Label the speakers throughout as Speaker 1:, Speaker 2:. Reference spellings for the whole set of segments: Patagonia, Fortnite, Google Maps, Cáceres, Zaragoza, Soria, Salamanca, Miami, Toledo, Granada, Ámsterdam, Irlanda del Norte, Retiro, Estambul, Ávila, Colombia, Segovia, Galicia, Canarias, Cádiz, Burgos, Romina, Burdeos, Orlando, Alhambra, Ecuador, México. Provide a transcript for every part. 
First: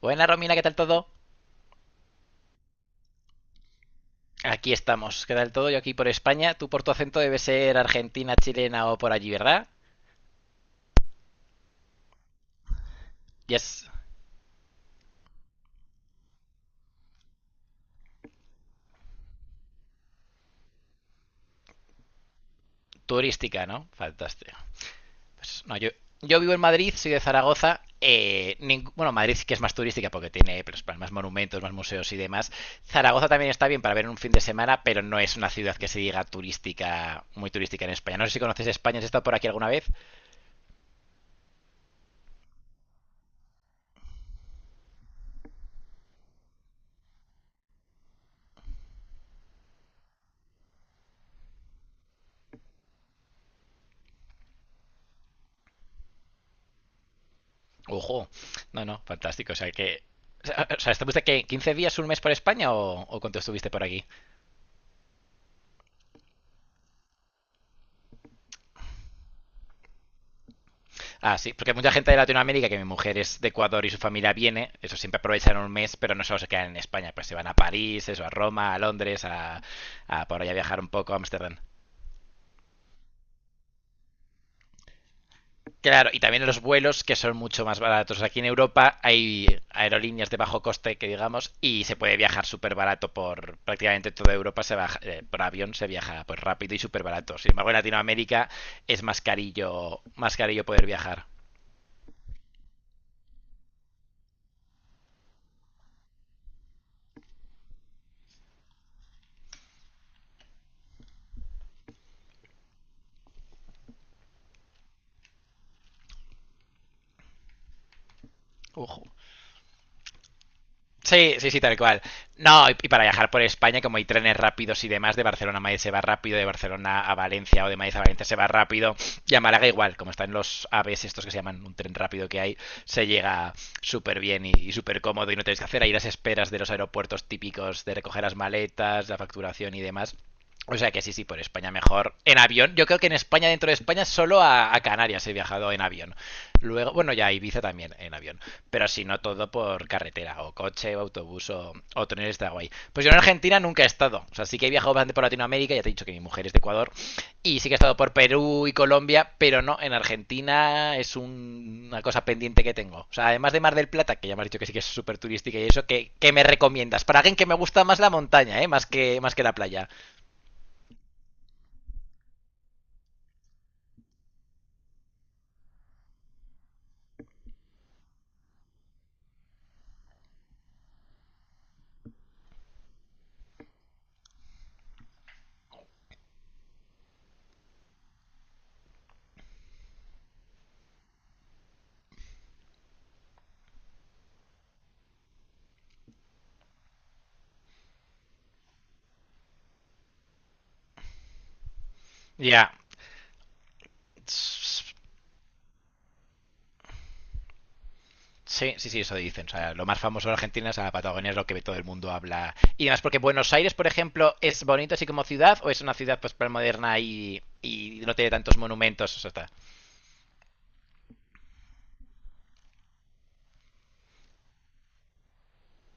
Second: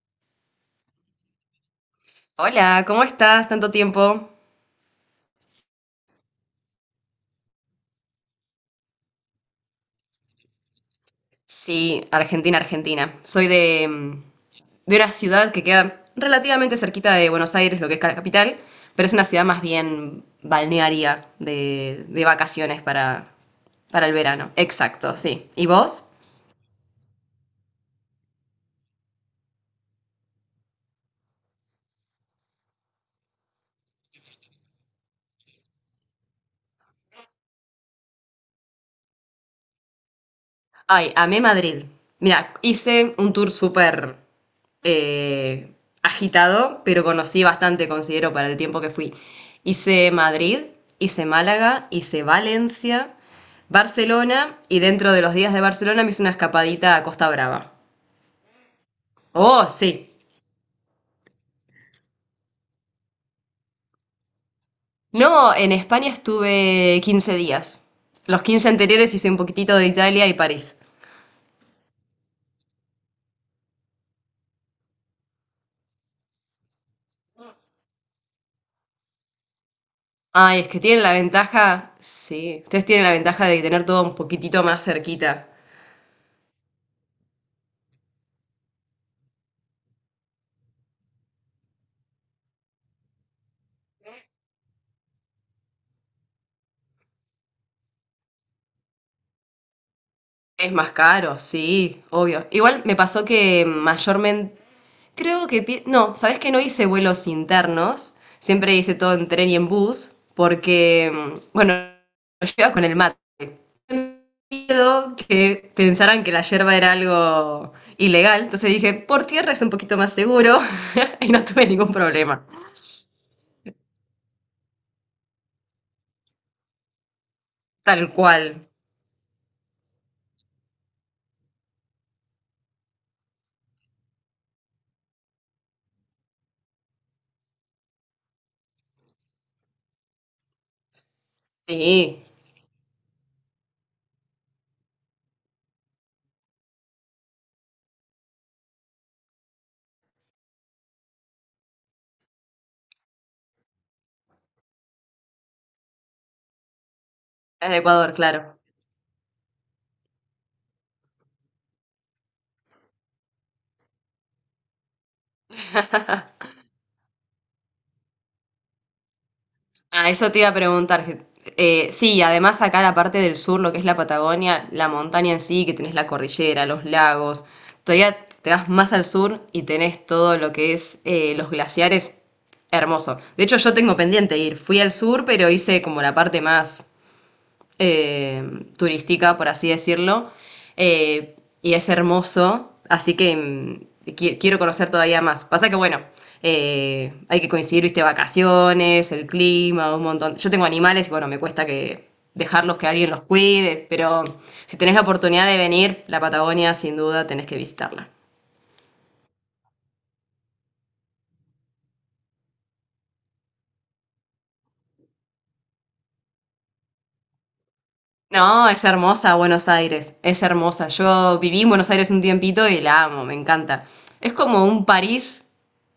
Speaker 1: Buena Romina, ¿qué tal todo?
Speaker 2: Hola, ¿cómo estás? ¿Tanto tiempo?
Speaker 1: Aquí estamos, ¿qué tal todo? Yo aquí por España. Tú por tu acento debe ser argentina, chilena o por allí, ¿verdad?
Speaker 2: Sí, Argentina, Argentina. Soy
Speaker 1: Y
Speaker 2: de,
Speaker 1: es
Speaker 2: de una ciudad que queda relativamente cerquita de Buenos Aires, lo que es la capital, pero es una ciudad más bien balnearia de vacaciones
Speaker 1: turística, ¿no?
Speaker 2: para el verano.
Speaker 1: Fantástico.
Speaker 2: Exacto, sí.
Speaker 1: Pues,
Speaker 2: ¿Y
Speaker 1: no, yo,
Speaker 2: vos?
Speaker 1: yo vivo en Madrid, soy de Zaragoza. Madrid sí que es más turística porque tiene pues, más monumentos, más museos y demás. Zaragoza también está bien para ver en un fin de semana, pero no es una ciudad que se diga turística, muy turística en España. No sé si conoces España, ¿has estado por aquí alguna vez?
Speaker 2: Ay, amé Madrid. Mira, hice un tour súper eh, agitado, pero conocí bastante, considero, para el tiempo que fui. Hice Madrid, hice Málaga, hice Valencia, Barcelona, y dentro de los días de Barcelona me hice una escapadita a Costa Brava.
Speaker 1: Ojo, no, no, fantástico. O
Speaker 2: Oh,
Speaker 1: sea que.
Speaker 2: sí.
Speaker 1: O sea, ¿estuviste qué, 15 días, un mes por España o cuánto estuviste por aquí?
Speaker 2: No, en España estuve 15 días. Los quince anteriores hice un poquitito de Italia y París.
Speaker 1: Ah, sí, porque mucha gente de Latinoamérica, que mi mujer es de Ecuador y su familia viene, eso siempre aprovechan un mes, pero no solo se quedan en España, pues se van a París, eso, a Roma, a Londres, a por allá
Speaker 2: Ay, es
Speaker 1: viajar
Speaker 2: que
Speaker 1: un
Speaker 2: tienen
Speaker 1: poco,
Speaker 2: la
Speaker 1: a Ámsterdam.
Speaker 2: ventaja, sí, ustedes tienen la ventaja de tener todo un poquitito más cerquita.
Speaker 1: Claro, y también los vuelos que son mucho más baratos. Aquí en Europa hay aerolíneas de bajo coste, que digamos, y se puede viajar súper barato por prácticamente toda Europa, se baja, por avión se viaja pues rápido y súper barato. Sin embargo, en Latinoamérica es más carillo
Speaker 2: Es
Speaker 1: poder
Speaker 2: más
Speaker 1: viajar.
Speaker 2: caro, sí, obvio. Igual me pasó que mayormente, creo que, no, ¿sabes que no hice vuelos internos? Siempre hice todo en tren y en bus, porque, bueno, yo iba con el mate. Miedo que pensaran que la yerba era algo ilegal, entonces dije,
Speaker 1: Ojo.
Speaker 2: por tierra es un poquito más seguro y
Speaker 1: Sí,
Speaker 2: no
Speaker 1: sí, sí,
Speaker 2: tuve
Speaker 1: tal
Speaker 2: ningún
Speaker 1: cual.
Speaker 2: problema.
Speaker 1: No, y para viajar por España, como hay trenes rápidos y demás, de Barcelona a Madrid se va rápido, de Barcelona a Valencia o de Madrid a
Speaker 2: Tal
Speaker 1: Valencia se va
Speaker 2: cual,
Speaker 1: rápido, y a Málaga igual, como están los AVEs estos que se llaman un tren rápido que hay, se llega súper bien y súper cómodo y no tenéis que hacer ahí las esperas de los aeropuertos típicos de recoger las maletas, la facturación y demás. O sea que sí, sí, por España mejor.
Speaker 2: sí,
Speaker 1: En avión, yo creo que en España, dentro de España, solo a Canarias he viajado en avión. Luego, bueno, ya a Ibiza también en avión. Pero si no todo por carretera, o coche, o autobús, o tren está guay. Pues yo en Argentina nunca he estado. O sea, sí que he viajado bastante por Latinoamérica, ya te he dicho que mi mujer es de Ecuador. Y sí
Speaker 2: es
Speaker 1: que he
Speaker 2: de
Speaker 1: estado por
Speaker 2: Ecuador, claro.
Speaker 1: Perú y Colombia, pero no, en Argentina es una cosa pendiente que tengo. O sea, además de Mar del Plata, que ya me has dicho que sí que es súper turística y eso, ¿qué, qué me recomiendas? Para alguien que me gusta más la montaña, ¿eh? Más que la playa.
Speaker 2: Ah, eso te iba a preguntar. Sí, además acá la parte del sur, lo que es la Patagonia, la montaña en sí, que tenés la cordillera, los lagos, todavía te das más al sur y tenés todo lo que es los glaciares, hermoso. De hecho, yo tengo pendiente ir. Fui al sur, pero hice como la parte más eh, turística, por así decirlo, eh, y es hermoso, así que quiero conocer todavía más. Pasa que, bueno, hay que coincidir, viste, vacaciones, el clima, un montón. Yo tengo animales y, bueno, me cuesta que
Speaker 1: Ya.
Speaker 2: dejarlos que alguien los cuide, pero
Speaker 1: Yeah.
Speaker 2: si tenés la oportunidad de venir, la Patagonia, sin duda, tenés que visitarla.
Speaker 1: Sí, sí, sí, eso dicen. O sea, lo más famoso de Argentina es la Patagonia, es lo que todo el mundo habla. Y además, porque Buenos Aires, por ejemplo, ¿es bonito así como ciudad o es una ciudad pues moderna y no tiene tantos
Speaker 2: No, es
Speaker 1: monumentos? O sea,
Speaker 2: hermosa
Speaker 1: está...
Speaker 2: Buenos Aires, es hermosa. Yo viví en Buenos Aires un tiempito y la amo, me encanta. Es como un París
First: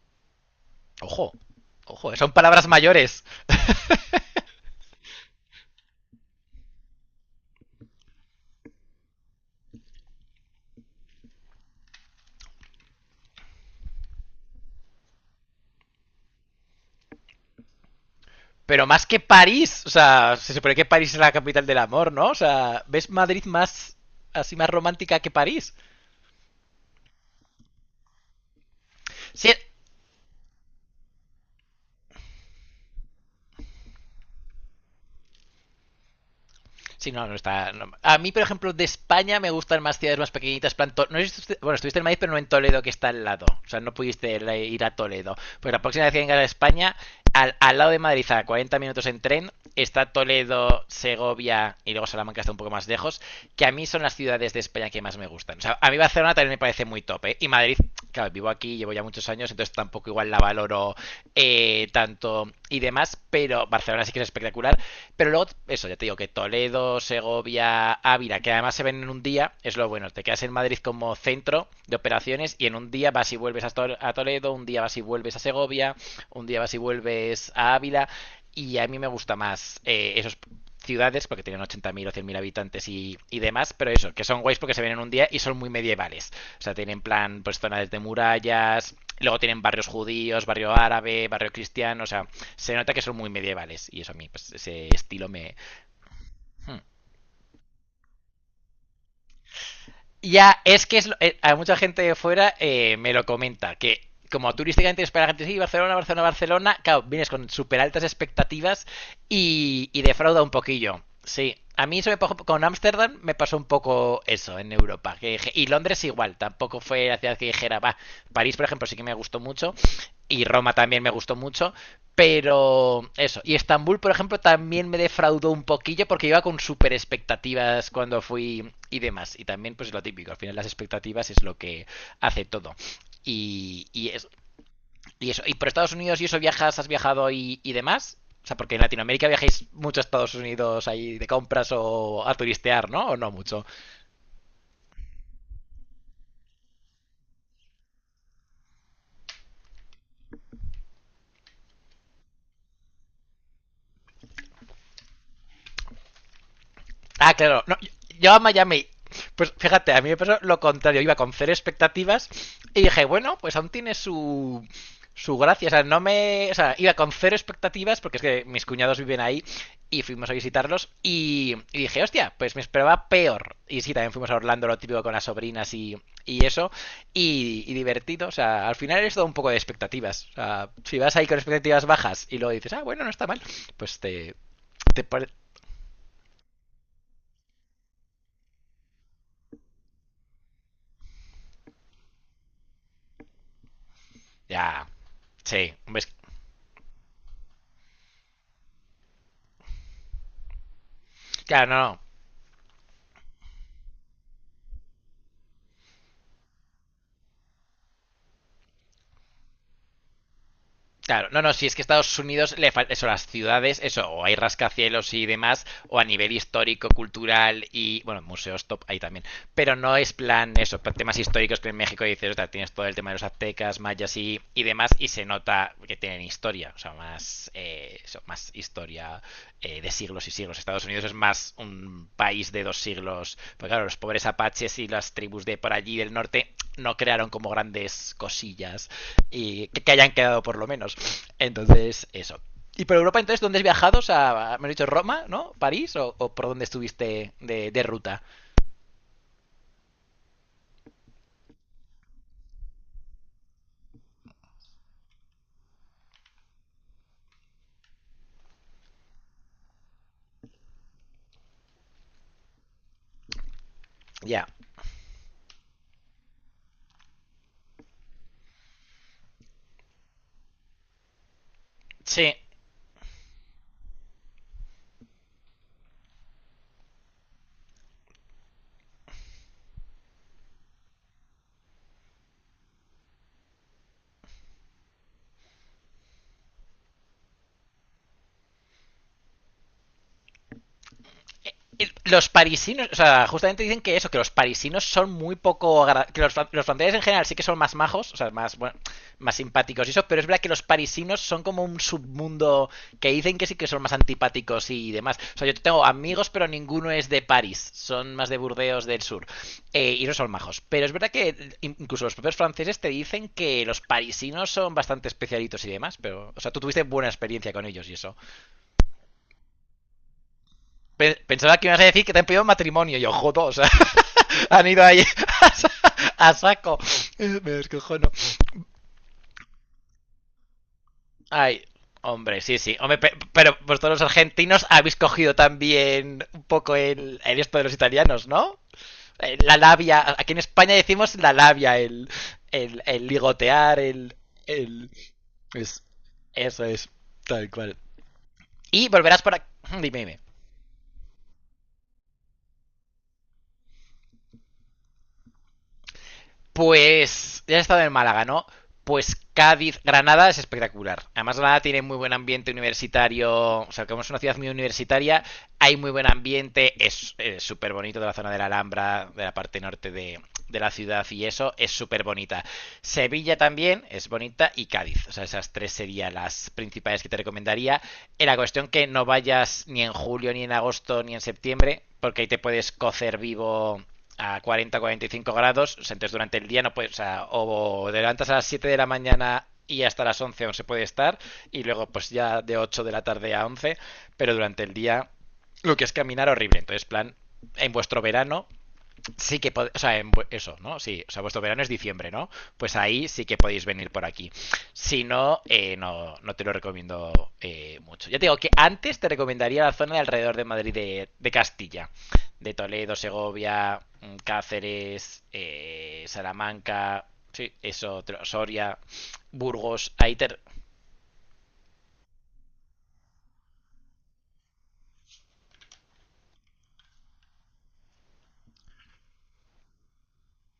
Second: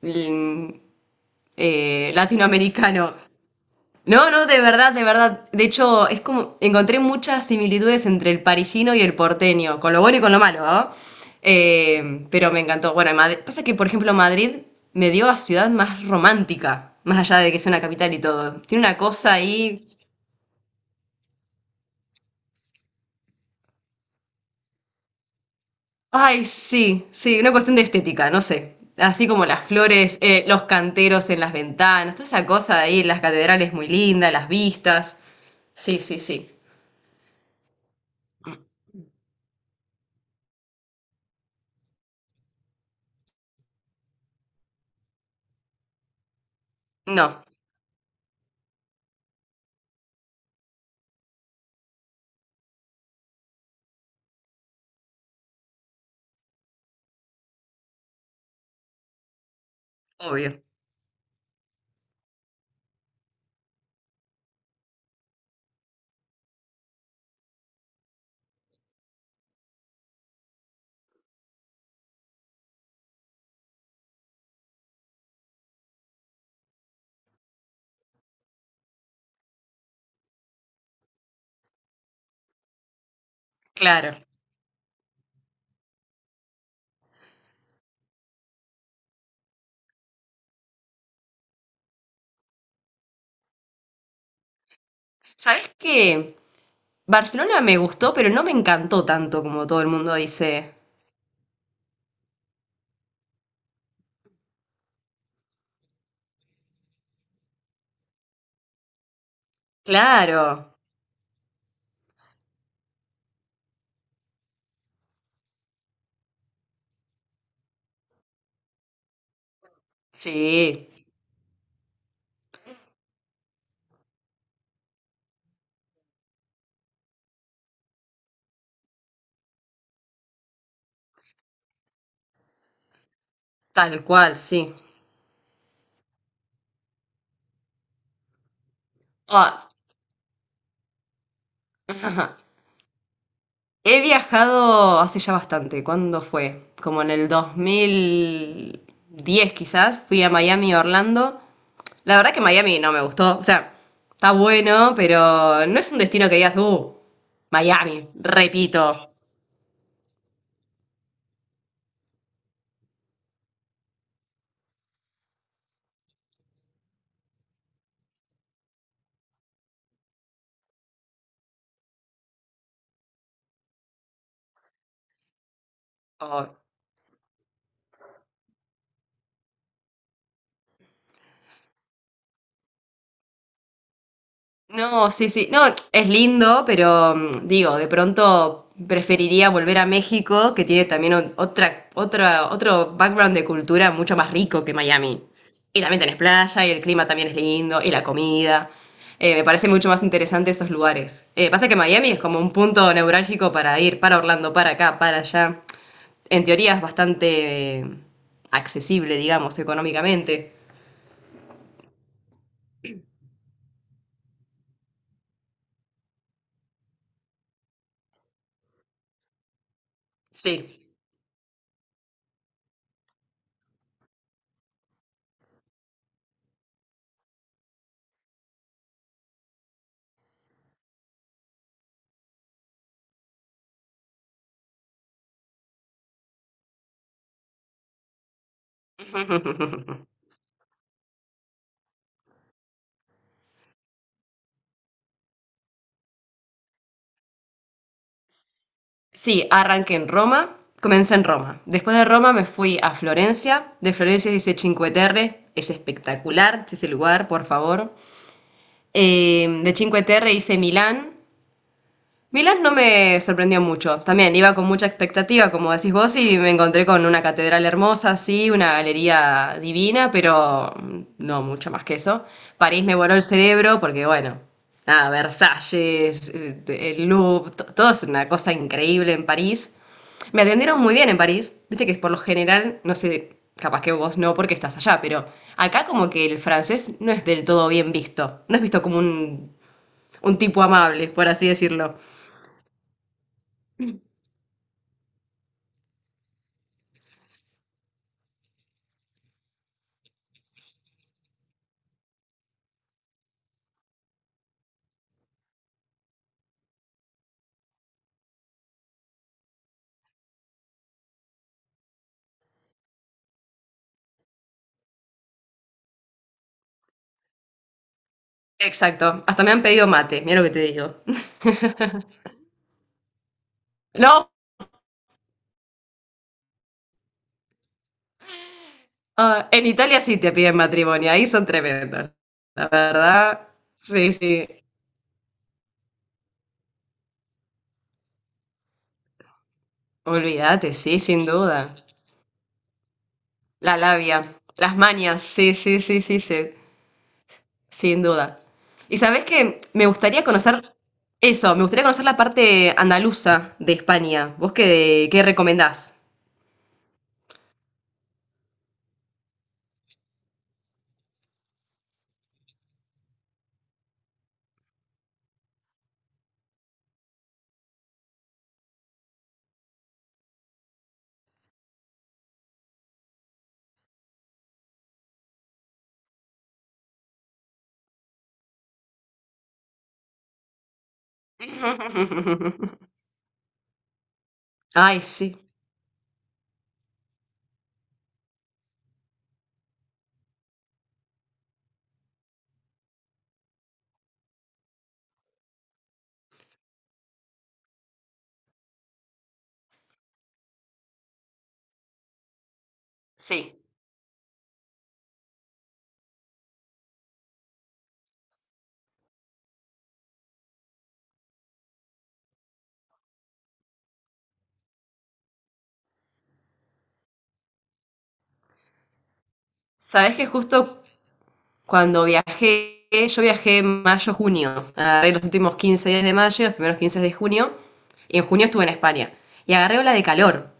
Speaker 2: mm,
Speaker 1: Ojo, ojo, son palabras
Speaker 2: latinoamericano.
Speaker 1: mayores.
Speaker 2: No, no, de verdad, de verdad. De hecho, es como encontré muchas similitudes entre el parisino y el porteño, con lo bueno y con lo malo, ¿no? Pero me encantó. Bueno, en Madrid, pasa que, por ejemplo, Madrid me dio a ciudad más romántica, más allá de que es una capital y todo.
Speaker 1: Pero
Speaker 2: Tiene una
Speaker 1: más que
Speaker 2: cosa
Speaker 1: París,
Speaker 2: ahí.
Speaker 1: o sea, se supone que París es la capital del amor, ¿no? O sea, ¿ves Madrid más así más romántica que París?
Speaker 2: Ay, sí, sí, una cuestión de estética, no sé. Así como
Speaker 1: Sí,
Speaker 2: las flores, los canteros en las ventanas, toda esa cosa de ahí, las catedrales muy lindas, las vistas. Sí, sí, sí.
Speaker 1: sí, no, no está. No. A mí, por ejemplo, de España me gustan más ciudades más pequeñitas. Plan no sé si bueno, estuviste en Madrid, pero no en Toledo, que está al lado. O sea, no pudiste ir a Toledo. Pues la próxima vez que vengas a España,
Speaker 2: No,
Speaker 1: al lado de Madrid, a 40 minutos en tren, está Toledo, Segovia y luego Salamanca está un poco más lejos. Que a mí son las ciudades de España que más me gustan. O sea, a mí Barcelona también me parece muy top, ¿eh? Y Madrid, claro, vivo aquí, llevo ya muchos años, entonces tampoco igual la
Speaker 2: obvio.
Speaker 1: valoro tanto y demás, pero Barcelona sí que es espectacular. Pero luego, eso, ya te digo que Toledo, Segovia, Ávila, que además se ven en un día, es lo bueno. Te quedas en Madrid como centro de operaciones y en un día vas y vuelves a, Toledo, un día vas y vuelves a Segovia, un día vas y vuelves a Ávila. Y a mí me gusta más esos ciudades, porque tienen 80.000 o 100.000 habitantes y demás, pero eso,
Speaker 2: Claro.
Speaker 1: que son guays porque se ven en un día y son muy medievales. O sea, tienen plan, pues zonas de murallas, luego tienen barrios judíos, barrio árabe, barrio cristiano, o sea, se nota que son muy medievales y eso a mí, pues ese estilo me...
Speaker 2: ¿Sabes qué?
Speaker 1: Hmm.
Speaker 2: Barcelona me gustó, pero no me encantó tanto como todo el mundo
Speaker 1: Ya,
Speaker 2: dice.
Speaker 1: es que es a mucha gente de fuera me lo comenta, que como turísticamente es para la gente, sí, Barcelona, Barcelona, Barcelona, claro, vienes con súper altas expectativas y defrauda
Speaker 2: Claro.
Speaker 1: un poquillo. Sí, a mí eso me pasó con Ámsterdam, me pasó un poco eso en Europa. Que y Londres igual, tampoco fue la ciudad que dijera, va, París, por ejemplo, sí que me gustó mucho. Y Roma
Speaker 2: Sí,
Speaker 1: también me gustó mucho. Pero eso, y Estambul, por ejemplo, también me defraudó un poquillo porque iba con super expectativas cuando fui y demás. Y también, pues lo típico, al final las expectativas es lo que hace todo. Y,
Speaker 2: tal
Speaker 1: y, es-
Speaker 2: cual, sí.
Speaker 1: y eso, y por Estados Unidos y eso viajas, has viajado y demás. O sea, porque en Latinoamérica viajáis
Speaker 2: Ah,
Speaker 1: mucho a Estados Unidos ahí de compras o a turistear, ¿no? O no mucho.
Speaker 2: he viajado hace ya bastante. ¿Cuándo fue? Como en el 2010 quizás. Fui a Miami, Orlando. La verdad que Miami no me gustó. O sea, está bueno, pero no es un destino que digas,
Speaker 1: Ah, claro. No,
Speaker 2: Miami,
Speaker 1: yo a Miami.
Speaker 2: repito.
Speaker 1: Pues fíjate, a mí me pasó lo contrario. Iba con cero expectativas y dije, bueno, pues aún tiene su, su gracia. O sea, no me. O sea, iba con cero expectativas porque es que mis cuñados viven ahí y fuimos a visitarlos. Y dije, hostia, pues me esperaba peor. Y sí, también fuimos a Orlando, lo típico con las sobrinas y eso. Y divertido. O sea, al final es todo un poco de expectativas. O sea, si vas ahí con expectativas bajas y luego dices, ah, bueno, no está mal, pues te. te
Speaker 2: No,
Speaker 1: pare-
Speaker 2: sí, sí. No, es lindo, pero digo, de pronto preferiría volver a México, que tiene también otra, otro background de cultura mucho más rico que
Speaker 1: ya.
Speaker 2: Miami.
Speaker 1: Sí,
Speaker 2: Y
Speaker 1: hombre,
Speaker 2: también
Speaker 1: es que
Speaker 2: tenés playa, y el clima también es lindo, y la comida. Me parece mucho más interesante esos lugares.
Speaker 1: claro,
Speaker 2: Pasa que
Speaker 1: no, no.
Speaker 2: Miami es como un punto neurálgico para ir para Orlando, para acá, para allá. En teoría es bastante accesible, digamos, económicamente.
Speaker 1: Claro, no, no, si es que Estados Unidos le falta eso, las ciudades, eso, o hay rascacielos y demás, o a nivel histórico, cultural y, bueno, museos top ahí también. Pero no es plan
Speaker 2: Sí.
Speaker 1: eso, plan temas históricos que en México dices, "Ostras, tienes todo el tema de los aztecas, mayas y demás, y se nota que tienen historia, o sea, más, eso, más historia de siglos y siglos. Estados Unidos es más un país de dos siglos, porque claro, los pobres apaches y las tribus de por allí del norte no crearon como grandes cosillas y que hayan quedado por lo menos. Entonces, eso. Y por Europa, entonces, ¿dónde has viajado? O sea, me has dicho Roma, ¿no? ¿París? O por dónde estuviste de ruta?
Speaker 2: Sí, arranqué en Roma, comencé en Roma. Después de Roma me fui a Florencia. De Florencia hice Cinque Terre, es espectacular ese lugar, por favor. De Cinque Terre hice Milán, Milán no me sorprendió mucho. También
Speaker 1: Ya. Yeah.
Speaker 2: iba con mucha expectativa, como decís vos, y me encontré con una catedral hermosa, sí, una galería divina, pero no mucho más que eso.
Speaker 1: Sí,
Speaker 2: París me voló el cerebro porque, bueno, nada, Versalles, el Louvre, todo es una cosa increíble en París. Me atendieron muy bien en París. Viste que por lo general, no sé, capaz que vos no porque estás allá, pero acá como que el francés no es del todo bien visto. No es visto como un tipo amable, por así decirlo.
Speaker 1: los parisinos, o sea, justamente dicen que eso, que los parisinos son muy que los franceses en general sí que son más majos, o sea, más bueno, más simpáticos y eso, pero es verdad que los parisinos son como un submundo que dicen que sí que son más antipáticos y demás. O sea, yo tengo amigos, pero ninguno es de París, son más de Burdeos del sur y no son majos. Pero es verdad que incluso los propios franceses te dicen que los parisinos son bastante especialitos y demás, pero, o sea, tú tuviste buena experiencia con ellos y eso.
Speaker 2: Exacto. Hasta me han pedido mate, mira lo que te digo.
Speaker 1: Pensaba que me ibas a decir que te han pedido matrimonio, y yo jodo, o sea.
Speaker 2: No,
Speaker 1: Han ido ahí a saco. Me descojono.
Speaker 2: ah, en Italia sí te piden matrimonio, ahí son
Speaker 1: Ay,
Speaker 2: tremendos.
Speaker 1: hombre, sí,
Speaker 2: La
Speaker 1: sí. Hombre,
Speaker 2: verdad,
Speaker 1: pero vosotros los
Speaker 2: sí, sí.
Speaker 1: argentinos habéis cogido también un poco el esto de los italianos, ¿no? La labia. Aquí en
Speaker 2: Olvídate,
Speaker 1: España
Speaker 2: sí,
Speaker 1: decimos
Speaker 2: sin
Speaker 1: la
Speaker 2: duda.
Speaker 1: labia, el ligotear,
Speaker 2: La labia, las
Speaker 1: el...
Speaker 2: mañas, sí, sí,
Speaker 1: Es,
Speaker 2: sí, sí, sí,
Speaker 1: eso es, tal cual.
Speaker 2: sin duda.
Speaker 1: Y
Speaker 2: Y
Speaker 1: volverás
Speaker 2: sabes
Speaker 1: por aquí...
Speaker 2: que me
Speaker 1: Dime, dime.
Speaker 2: gustaría conocer eso, me gustaría conocer la parte andaluza de España. ¿Vos qué, qué recomendás?
Speaker 1: Pues ya he estado en Málaga, ¿no? Pues Cádiz, Granada es espectacular. Además, Granada tiene muy buen ambiente universitario, o sea, como es una ciudad muy universitaria, hay muy buen ambiente, es súper bonito de la zona de la Alhambra, de la parte norte de la ciudad y eso, es súper bonita. Sevilla también es bonita y Cádiz, o sea, esas tres serían las principales que te recomendaría. En la cuestión que no vayas ni en julio, ni en agosto, ni en septiembre, porque ahí te puedes cocer vivo a 40,
Speaker 2: Ay,
Speaker 1: 45
Speaker 2: sí.
Speaker 1: grados, o sea, entonces durante el día no puedes, o sea, o te levantas a las 7 de la mañana y hasta las 11 aún se puede estar, y luego pues ya de 8 de la tarde a 11 pero durante el día lo que es caminar horrible, entonces plan, en vuestro verano sí que o sea, en eso, ¿no? Sí, o sea, vuestro verano es diciembre, ¿no? Pues ahí sí que
Speaker 2: Sí.
Speaker 1: podéis venir por aquí. Si no, no, no te lo recomiendo mucho. Ya te digo que antes te recomendaría la zona de alrededor de Madrid de Castilla, de Toledo, Segovia, Cáceres, Salamanca, sí, eso, Soria, Burgos,
Speaker 2: Sabés
Speaker 1: ahí
Speaker 2: que
Speaker 1: te...
Speaker 2: justo cuando viajé, yo viajé en mayo, junio. Agarré los últimos 15 días de mayo, los primeros 15 de junio. Y en junio estuve en España. Y agarré ola de calor.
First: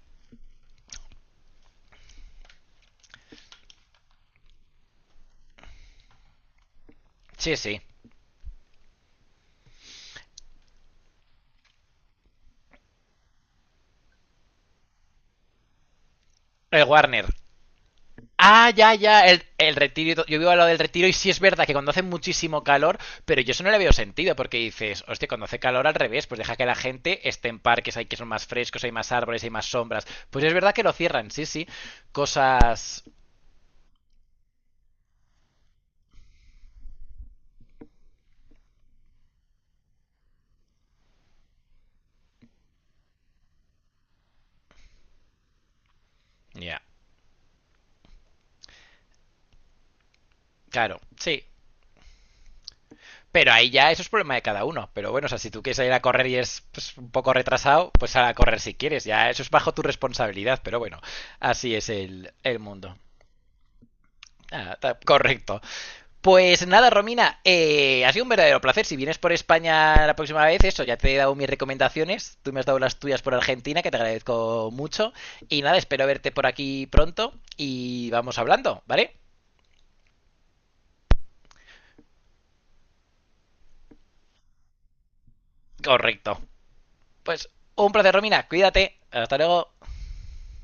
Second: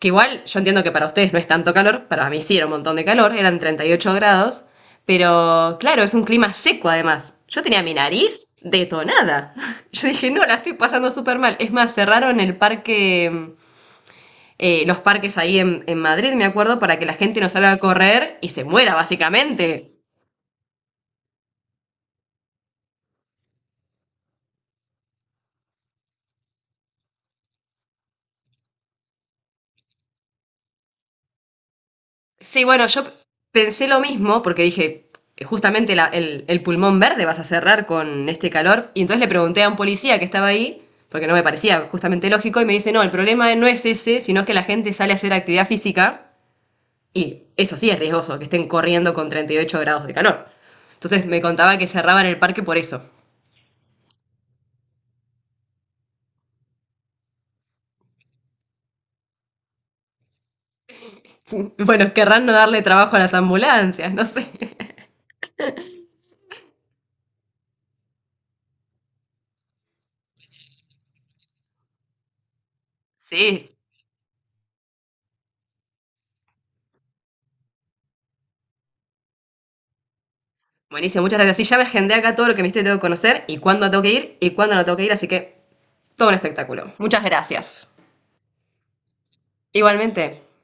Speaker 2: Que igual yo entiendo que para ustedes no es tanto calor, para mí sí era un montón de calor, eran 38 grados. Pero claro, es un clima seco además.
Speaker 1: Sí,
Speaker 2: Yo
Speaker 1: sí.
Speaker 2: tenía mi nariz detonada. Yo dije, no, la estoy pasando súper mal. Es más, cerraron el parque, los parques ahí en Madrid, me acuerdo, para que la
Speaker 1: Warner,
Speaker 2: gente no salga a correr y se
Speaker 1: ah, ya,
Speaker 2: muera,
Speaker 1: ya, el
Speaker 2: básicamente.
Speaker 1: retiro. Yo vivo al lado del retiro y sí es verdad que cuando hace muchísimo calor, pero yo eso no le veo sentido porque dices, hostia, cuando hace calor al revés, pues deja que la gente esté en parques, hay que son más frescos, hay más árboles, hay más sombras. Pues es verdad que lo cierran, sí, sí.
Speaker 2: Sí, bueno,
Speaker 1: Cosas.
Speaker 2: pensé lo mismo porque dije, justamente el pulmón verde vas a cerrar con este calor. Y entonces le pregunté a un policía que estaba ahí, porque no me parecía justamente lógico, y me dice, no, el problema no es ese, sino es que la gente sale a hacer actividad física
Speaker 1: Ya,
Speaker 2: y eso sí es riesgoso, que estén corriendo con 38 grados de calor.
Speaker 1: claro,
Speaker 2: Entonces me
Speaker 1: sí.
Speaker 2: contaba que cerraban el parque por eso.
Speaker 1: Pero ahí ya eso es problema de cada uno. Pero bueno, o sea, si tú quieres ir a correr y es pues, un poco retrasado, pues sal a correr si quieres. Ya eso es bajo tu responsabilidad, pero bueno, así es
Speaker 2: Bueno, querrán no
Speaker 1: el
Speaker 2: darle
Speaker 1: mundo.
Speaker 2: trabajo a las ambulancias, no sé.
Speaker 1: Ah, correcto. Pues nada, Romina, ha sido un verdadero placer. Si vienes por España la próxima vez, eso, ya te he dado mis recomendaciones. Tú me has dado las tuyas por
Speaker 2: Sí,
Speaker 1: Argentina, que te agradezco mucho. Y nada, espero verte por aquí pronto y vamos hablando, ¿vale?
Speaker 2: buenísimo, muchas gracias. Sí, ya me agendé acá todo lo que me dijiste que tengo que conocer y cuándo tengo que ir y cuándo no tengo que ir, así que todo un
Speaker 1: Correcto.
Speaker 2: espectáculo. Muchas
Speaker 1: Pues
Speaker 2: gracias.
Speaker 1: un placer, Romina. Cuídate. Hasta luego.
Speaker 2: Igualmente,